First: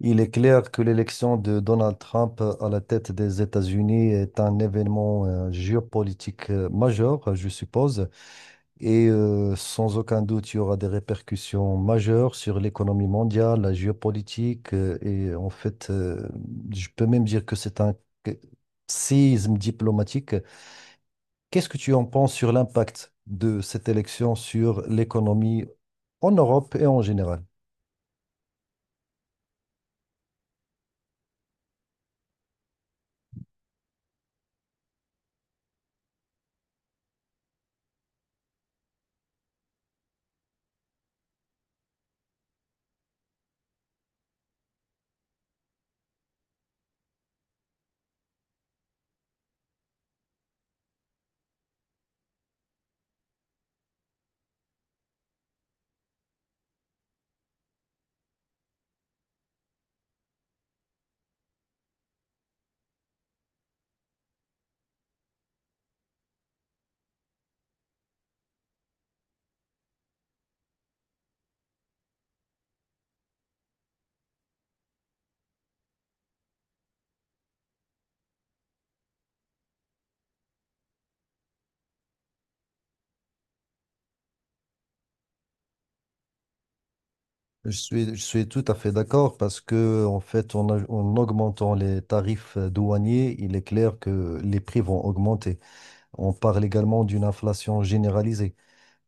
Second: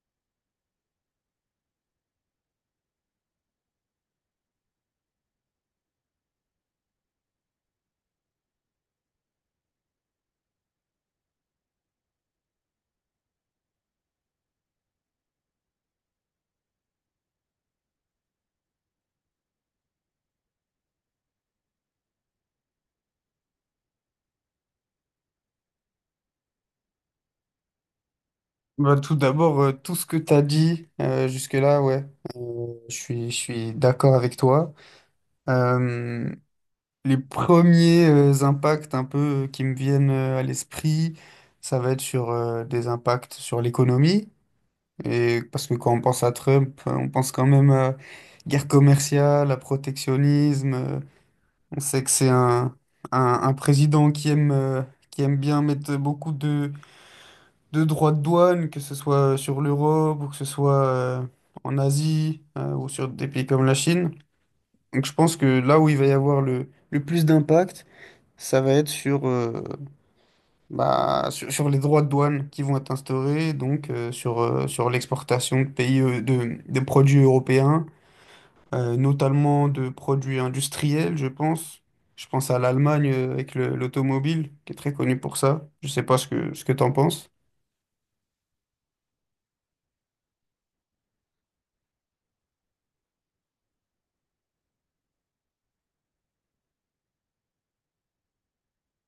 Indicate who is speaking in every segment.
Speaker 1: Il est clair que l'élection de Donald Trump à la tête des États-Unis est un événement géopolitique majeur, je suppose, et sans aucun doute, il y aura des répercussions majeures sur l'économie mondiale, la géopolitique, et en fait, je peux même dire que c'est que- séisme diplomatique. Qu'est-ce que tu en penses sur l'impact de cette élection sur l'économie en Europe et en général?
Speaker 2: Tout d'abord, tout ce que tu as dit jusque-là, ouais, je suis d'accord avec toi. Euh, les premiers impacts un peu qui me viennent à l'esprit, ça va être sur des impacts sur l'économie. Et parce que quand on pense à Trump, on pense quand même à guerre commerciale, à protectionnisme. On sait que c'est un président qui aime bien mettre beaucoup de droits de douane, que ce soit sur l'Europe ou que ce soit en Asie ou sur des pays comme la Chine. Donc je pense que là où il va y avoir le plus d'impact, ça va être sur, bah, sur les droits de douane qui vont être instaurés, donc sur, sur l'exportation de pays de produits européens, notamment de produits industriels, je pense. Je pense à l'Allemagne avec l'automobile, qui est très connue pour ça. Je sais pas ce que tu en penses.
Speaker 1: Je suis tout à fait d'accord parce que, en fait, en augmentant les tarifs douaniers, il est clair que les prix vont augmenter. On parle également d'une inflation généralisée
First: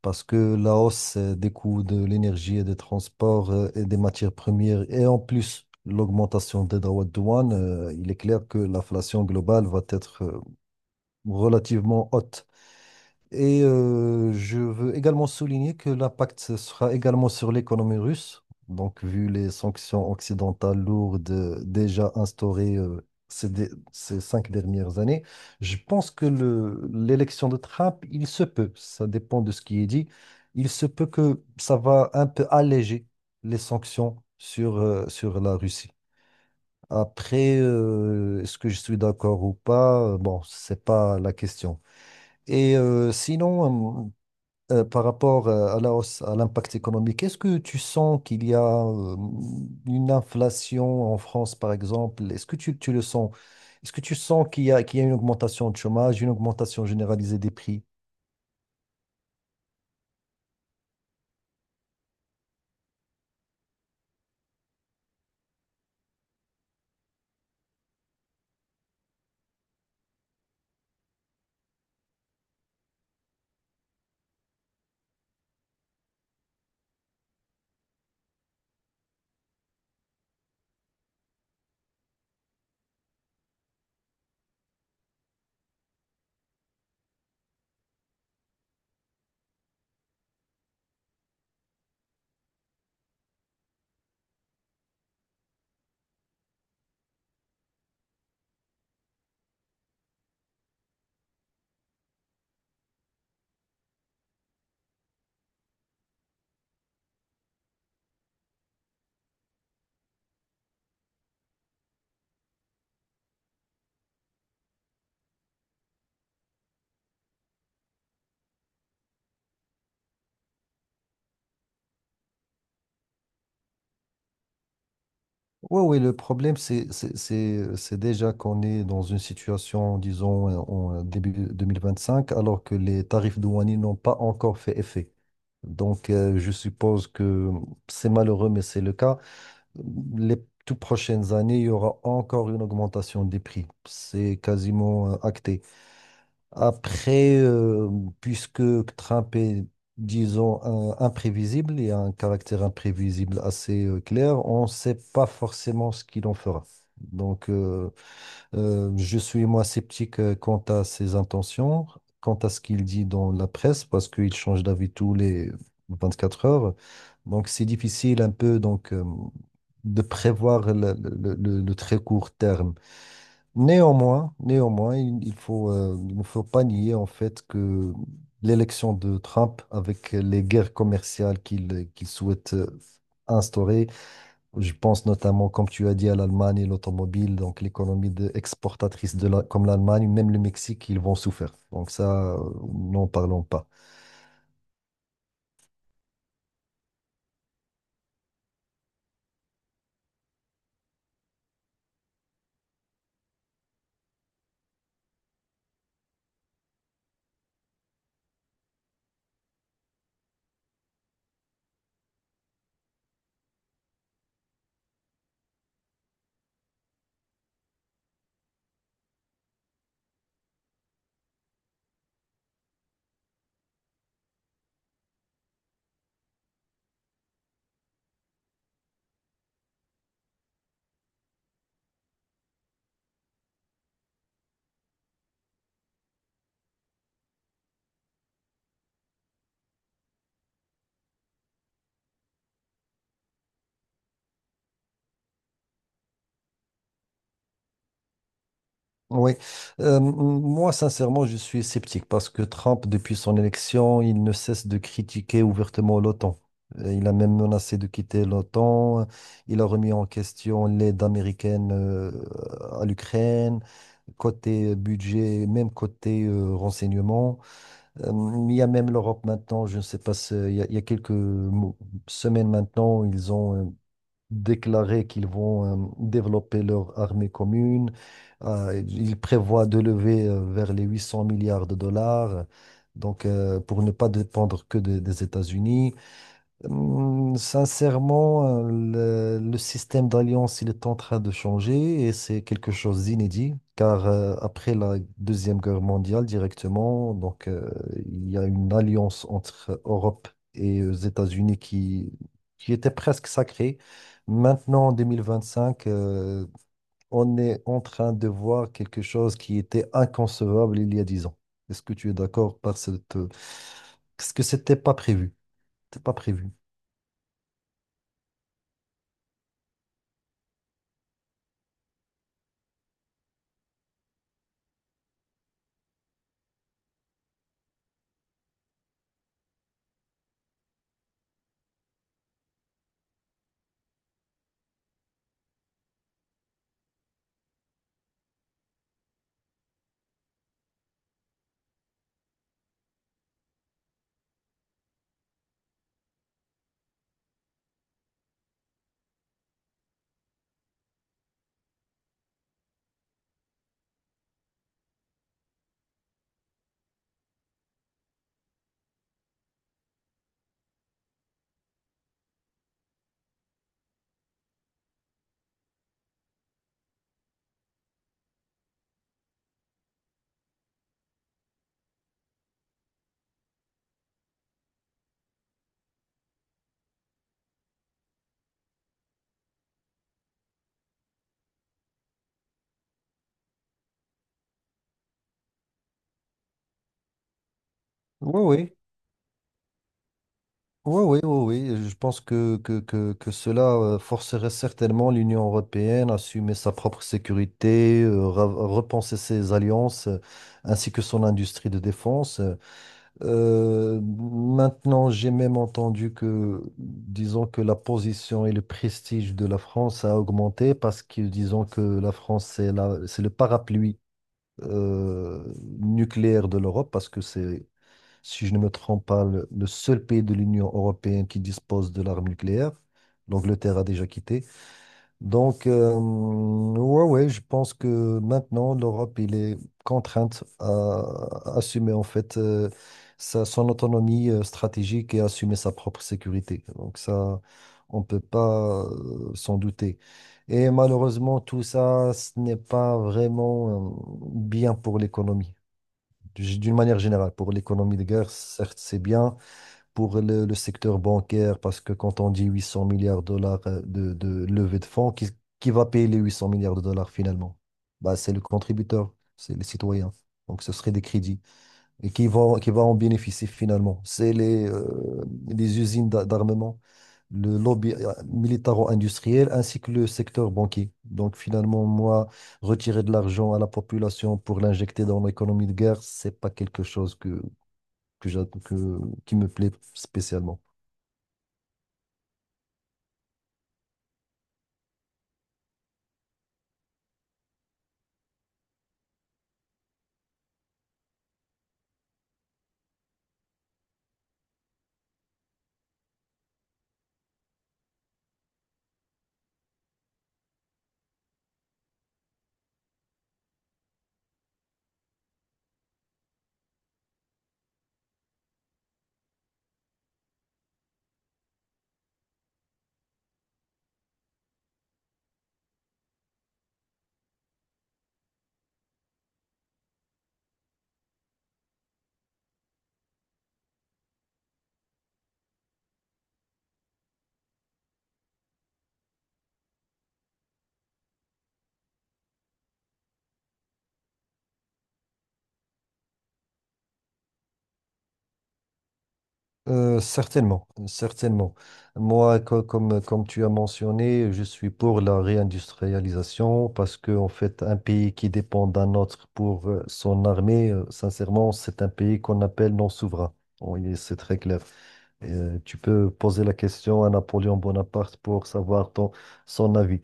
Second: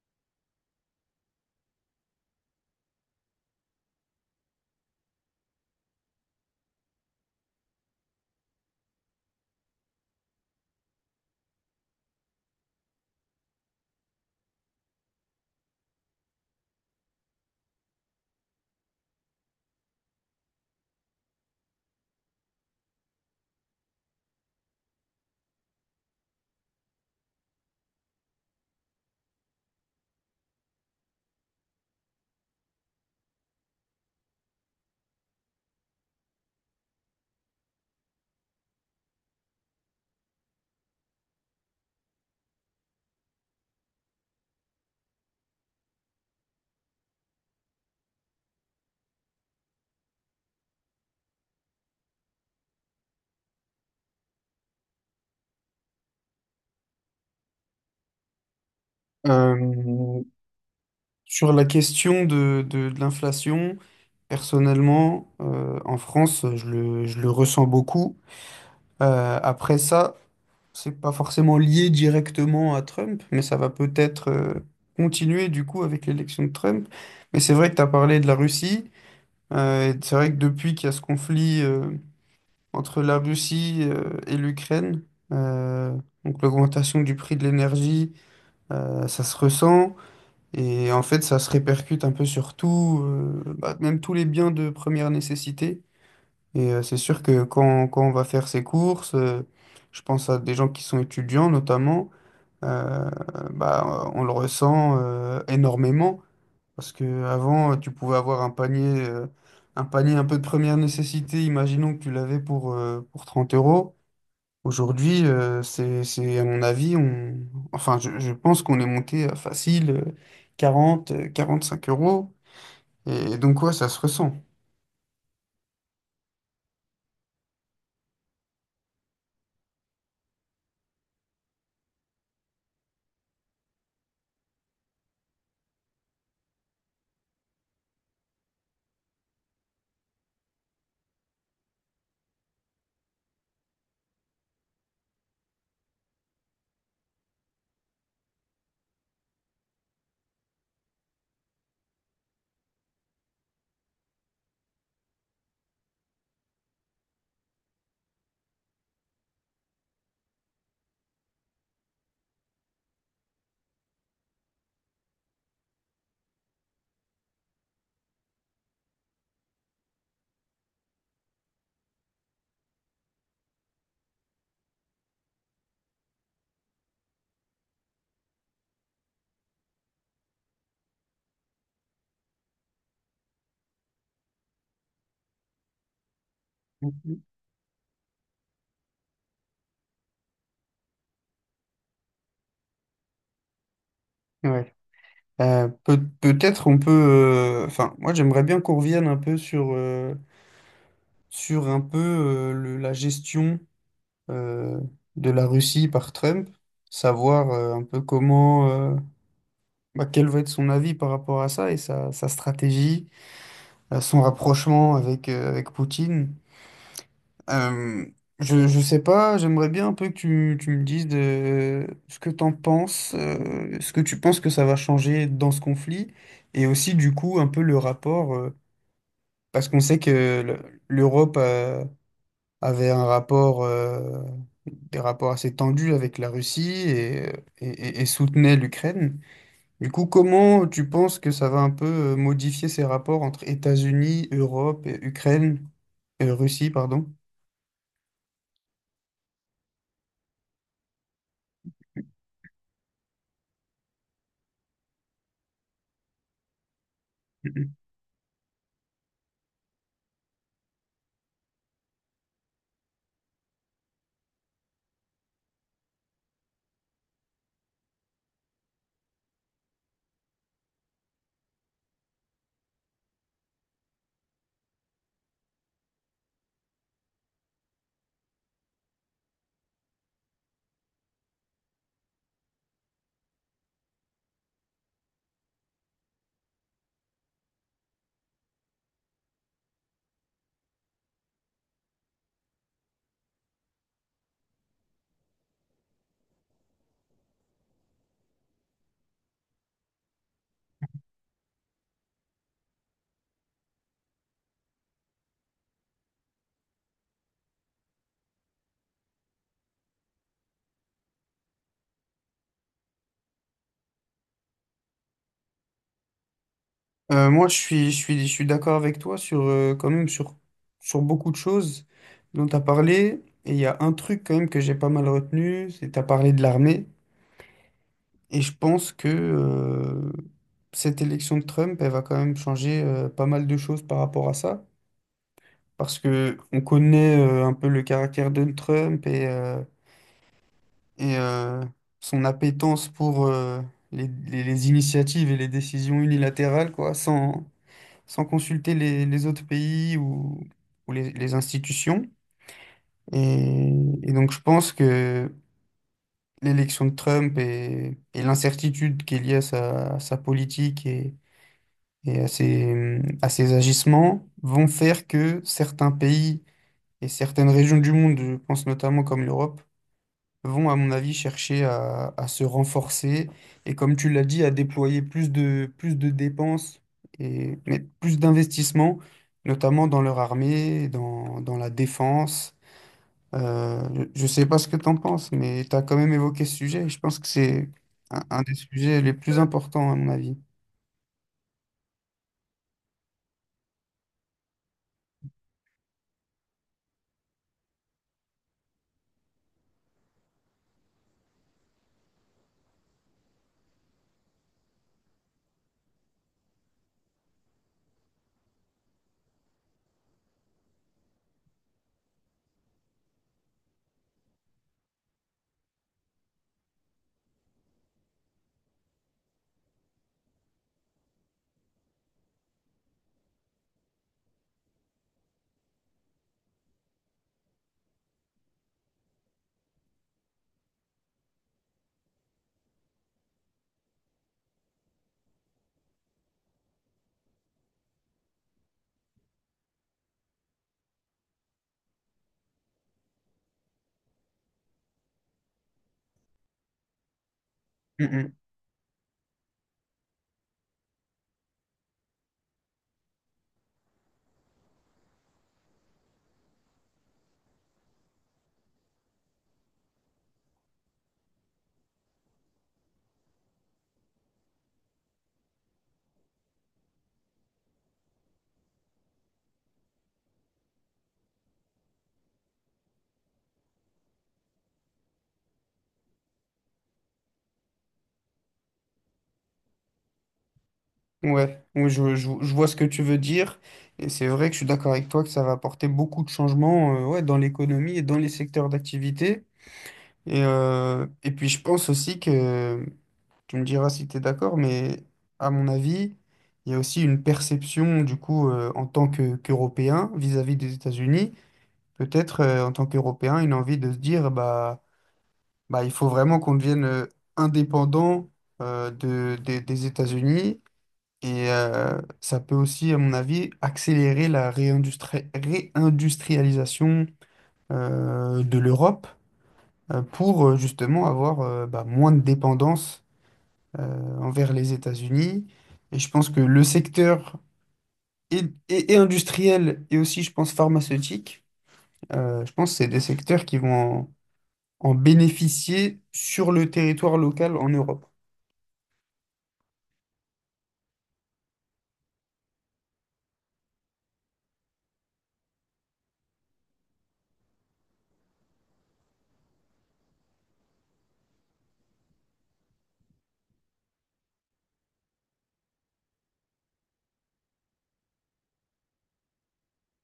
Speaker 1: parce que la hausse des coûts de l'énergie et des transports et des matières premières et en plus l'augmentation des droits de douane, il est clair que l'inflation globale va être relativement haute. Et je veux également souligner que l'impact sera également sur l'économie russe. Donc, vu les sanctions occidentales lourdes déjà instaurées ces 5 dernières années, je pense que l'élection de Trump, il se peut, ça dépend de ce qui est dit, il se peut que ça va un peu alléger les sanctions sur, sur la Russie. Après, est-ce que je suis d'accord ou pas? Bon, c'est pas la question. Et sinon, par rapport à la hausse, à l'impact économique, est-ce que tu sens qu'il y a une inflation en France, par exemple? Est-ce que tu le sens? Est-ce que tu sens qu'il y a une augmentation de chômage, une augmentation généralisée des prix?
Speaker 2: Euh, Sur la question de l'inflation, personnellement, en France, je le ressens beaucoup. Après ça, c'est pas forcément lié directement à Trump, mais ça va peut-être continuer du coup avec l'élection de Trump. Mais c'est vrai que tu as parlé de la Russie. Et c'est vrai que depuis qu'il y a ce conflit entre la Russie et l'Ukraine, euh, donc l'augmentation du prix de l'énergie, ça se ressent. Et en fait, ça se répercute un peu sur tout, bah, même tous les biens de première nécessité. Et c'est sûr que quand on va faire ses courses, je pense à des gens qui sont étudiants notamment, euh, bah, on le ressent énormément. Parce que avant, tu pouvais avoir un panier, un panier un peu de première nécessité, imaginons que tu l'avais pour 30 euros. Aujourd'hui, c'est, à mon avis, on... enfin, je pense qu'on est monté à facile 40 45 euros. Et donc, ouais, ça se ressent.
Speaker 1: Oui, oui, le problème, c'est déjà qu'on est dans une situation, disons, en début 2025, alors que les tarifs douaniers n'ont pas encore fait effet. Donc, je suppose que c'est malheureux, mais c'est le cas. Les toutes prochaines années, il y aura encore une augmentation des prix. C'est quasiment acté. Après, puisque Trump est, disons, imprévisible, et a un caractère imprévisible assez clair, on ne sait pas forcément ce qu'il en fera. Donc, je suis moi sceptique quant à ses intentions, quant à ce qu'il dit dans la presse, parce qu'il change d'avis tous les 24 heures. Donc, c'est difficile un peu donc, de prévoir le très court terme. Néanmoins, néanmoins, il faut, il ne faut pas nier en fait que l'élection de Trump avec les guerres commerciales qu'il souhaite instaurer, je pense notamment, comme tu as dit, à l'Allemagne et
Speaker 2: Mhm.
Speaker 1: l'automobile, donc l'économie exportatrice comme l'Allemagne, même le Mexique, ils vont souffrir. Donc ça, n'en parlons pas.
Speaker 2: Ouais. Peut-être on peut. Enfin, moi, j'aimerais bien qu'on revienne un peu sur, sur un peu la gestion euh, de la Russie par Trump, savoir un peu comment. Bah, quel va être son avis par rapport à ça et sa stratégie, son rapprochement avec, avec Poutine. Euh, je sais pas, j'aimerais bien un peu que tu me dises de ce que t'en penses, ce que tu penses que ça va changer dans ce conflit, et aussi du coup un peu le rapport, parce qu'on sait que l'Europe avait un rapport, des rapports assez tendus avec la Russie et, et soutenait l'Ukraine. Du coup, comment tu penses que ça va un peu modifier ces rapports entre États-Unis, Europe et Ukraine, Russie, pardon?
Speaker 1: Oui, moi sincèrement je suis sceptique parce que Trump, depuis son élection, il ne cesse de critiquer ouvertement l'OTAN. Il a même menacé de quitter l'OTAN, il a remis en question l'aide américaine à l'Ukraine, côté budget, même côté renseignement. Euh, il y a même l'Europe maintenant, je ne sais pas, il y a quelques semaines maintenant, ils ont déclaré qu'ils vont développer leur armée commune. Ils prévoient de lever vers les 800 milliards de dollars, donc pour ne pas dépendre que des États-Unis. Sincèrement, le système d'alliance, il est en train de changer et c'est quelque chose d'inédit, car après la Deuxième Guerre mondiale directement, donc il y a une alliance entre Europe et les États-Unis qui était presque sacrée. Maintenant, en 2025, on est en train de voir quelque chose qui était inconcevable il y a 10 ans. Est-ce que tu es d'accord par cette... Parce que c'était pas prévu. C'était pas prévu.
Speaker 2: Moi, je suis d'accord avec toi sur, quand même sur, sur beaucoup de choses dont tu as parlé. Et il y a un truc quand même que j'ai pas mal retenu, c'est que tu as parlé de l'armée. Et je pense que cette élection de Trump, elle va quand même changer pas mal de choses par rapport à ça. Parce que on connaît un peu le caractère de Trump et son appétence pour les initiatives et les décisions unilatérales, quoi, sans, sans consulter les autres pays ou les institutions. Et, et donc, je pense que l'élection de Trump et l'incertitude qui est liée à sa politique et à ses agissements vont faire que certains pays et certaines régions du monde, je pense notamment comme l'Europe, vont, à mon avis, chercher à se renforcer et, comme tu l'as dit, à déployer plus plus de dépenses et mais plus d'investissements, notamment dans leur armée, dans, dans la défense. Je ne sais pas ce que tu en penses, mais tu as quand même évoqué ce sujet et je pense que c'est un,
Speaker 1: Oui,
Speaker 2: un des
Speaker 1: oui,
Speaker 2: sujets les plus importants, à mon avis.
Speaker 1: oui, oui, oui. oui. Je pense que cela forcerait certainement l'Union européenne à assumer sa propre sécurité, repenser ses alliances, ainsi que son industrie de défense. Maintenant, j'ai même entendu que, disons que la position et le prestige de la France a augmenté parce que, disons que la France, c'est c'est le parapluie euh, nucléaire de l'Europe parce que c'est si je ne me trompe pas, le seul pays de l'Union européenne qui dispose de l'arme nucléaire. L'Angleterre a déjà quitté. Donc, ouais, ouais, je pense que maintenant, l'Europe, il est contrainte à assumer en fait son autonomie stratégique et assumer sa propre sécurité. Donc ça, on ne peut pas s'en douter. Et malheureusement, tout ça, ce n'est pas vraiment bien pour l'économie. D'une manière générale, pour l'économie de
Speaker 2: Mm,
Speaker 1: guerre,
Speaker 2: mm.
Speaker 1: certes, c'est bien. Pour le secteur bancaire, parce que quand on dit 800 milliards de dollars de levée de fonds, qui va payer les 800 milliards de dollars finalement? Bah, c'est le contributeur, c'est les citoyens. Donc, ce serait des crédits. Et qui va en bénéficier finalement? C'est les usines d'armement, le lobby militaro-industriel ainsi que le secteur banquier. Donc finalement, moi, retirer de l'argent à la population pour l'injecter dans l'économie de guerre, c'est pas quelque chose que, j'a- que- qui me plaît spécialement.
Speaker 2: Ouais. Oui, je vois ce que tu veux dire et c'est vrai que je suis d'accord avec toi que ça va apporter beaucoup de changements ouais, dans l'économie et dans les secteurs d'activité. Et puis je pense aussi que, tu me diras si tu es d'accord, mais à mon avis, il y a aussi une perception du coup en tant que, qu'Européen vis-à-vis des États-Unis, peut-être en tant qu'Européen, une envie de se dire bah, bah il faut vraiment qu'on devienne indépendant de, des États-Unis et ça peut aussi, à mon avis, accélérer la réindustrialisation de l'Europe pour justement avoir bah, moins de dépendance envers les États-Unis. Et je pense que le secteur et, et industriel et aussi, je pense, pharmaceutique, je pense que c'est des secteurs qui vont en bénéficier sur le territoire local en Europe.
Speaker 1: Certainement, certainement. Moi, comme tu as mentionné, je suis pour la réindustrialisation parce que, en fait, un pays qui dépend d'un autre pour son armée, sincèrement, c'est un pays qu'on appelle non souverain. Bon, c'est très clair. Et, tu peux poser la question à Napoléon Bonaparte pour savoir son avis.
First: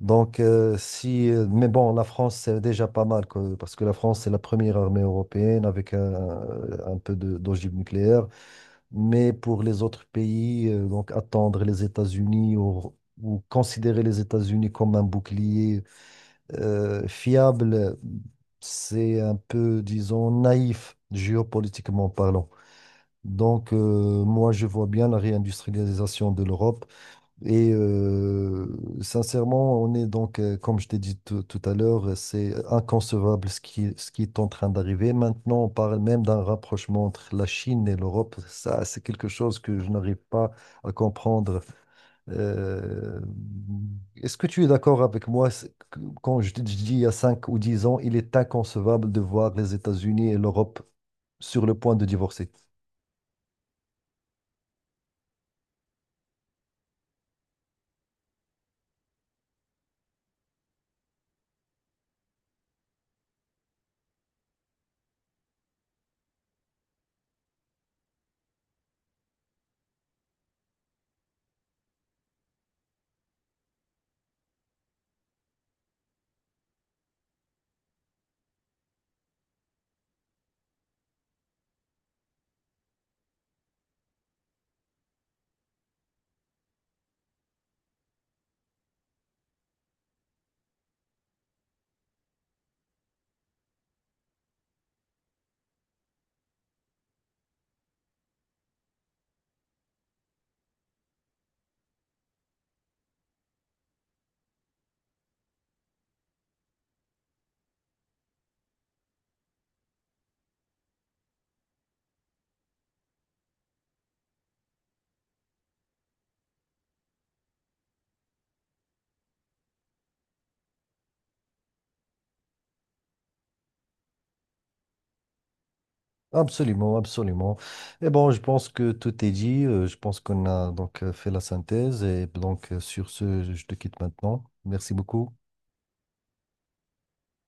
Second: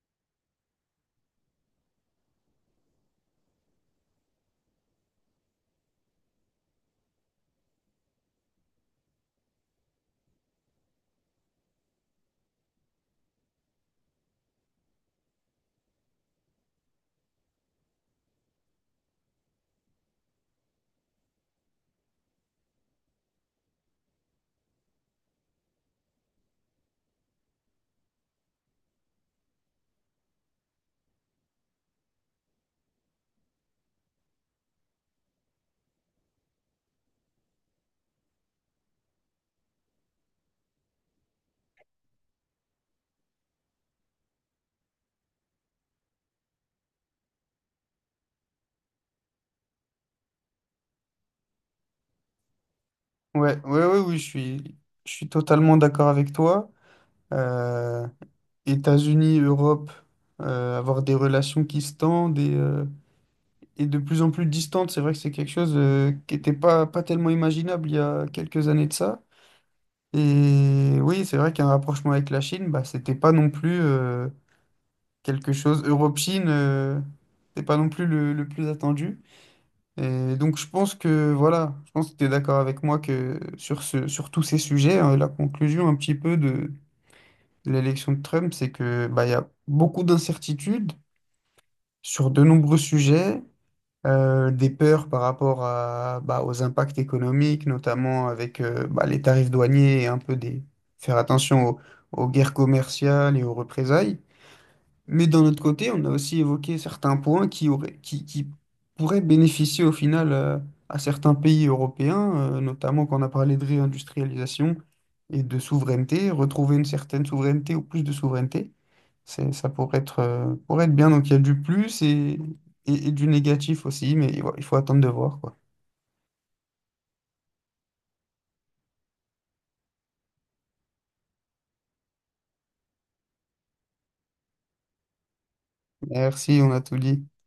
Speaker 1: Donc, si, mais bon, la France, c'est déjà pas mal, quoi, parce que la France, c'est la première armée européenne avec un peu d'ogive nucléaire. Mais pour les autres pays, donc attendre les États-Unis ou considérer les États-Unis comme un bouclier fiable, c'est un peu, disons, naïf géopolitiquement parlant. Donc, moi, je vois bien la réindustrialisation de l'Europe. Et sincèrement, on est donc, comme je t'ai dit tout à l'heure, c'est inconcevable ce qui est en train d'arriver. Maintenant, on parle même d'un rapprochement entre la Chine et l'Europe. Ça, c'est quelque chose que je n'arrive pas à comprendre. Euh, est-ce que tu es d'accord avec moi quand je te dis il y a 5 ou 10 ans, il est inconcevable de voir les États-Unis et l'Europe sur le point de divorcer?
Speaker 2: Ouais, ouais, ouais, oui, je suis totalement d'accord avec toi. Euh, États-Unis, Europe, avoir des relations qui se tendent et de plus en plus distante. C'est vrai que c'est quelque chose qui n'était pas tellement imaginable il y a quelques années de ça. Et oui, c'est vrai qu'un rapprochement avec la Chine, bah, c'était pas non plus quelque chose. Europe-Chine, c'était pas non plus le plus attendu. Et donc je pense que voilà, je pense que tu es d'accord avec moi que sur ce, sur tous ces sujets, hein, la conclusion un petit peu de l'élection de Trump, c'est que bah, il y a beaucoup d'incertitudes sur de nombreux sujets. Des peurs par rapport à, bah, aux impacts économiques, notamment avec bah, les tarifs douaniers et un peu des... faire attention aux, aux guerres commerciales et aux représailles. Mais d'un autre côté, on a aussi évoqué certains points qui auraient, qui pourraient bénéficier au final à certains pays européens, notamment quand on a parlé de réindustrialisation et de souveraineté, retrouver une certaine souveraineté ou plus de souveraineté, c'est, ça pourrait être bien. Donc il y a du plus et du négatif aussi, mais il faut attendre de voir, quoi.
Speaker 1: Absolument, absolument. Et bon, je pense que tout est dit. Je pense qu'on a donc fait la synthèse. Et donc, sur ce, je te quitte maintenant. Merci beaucoup.
Speaker 2: Merci, on a tout dit.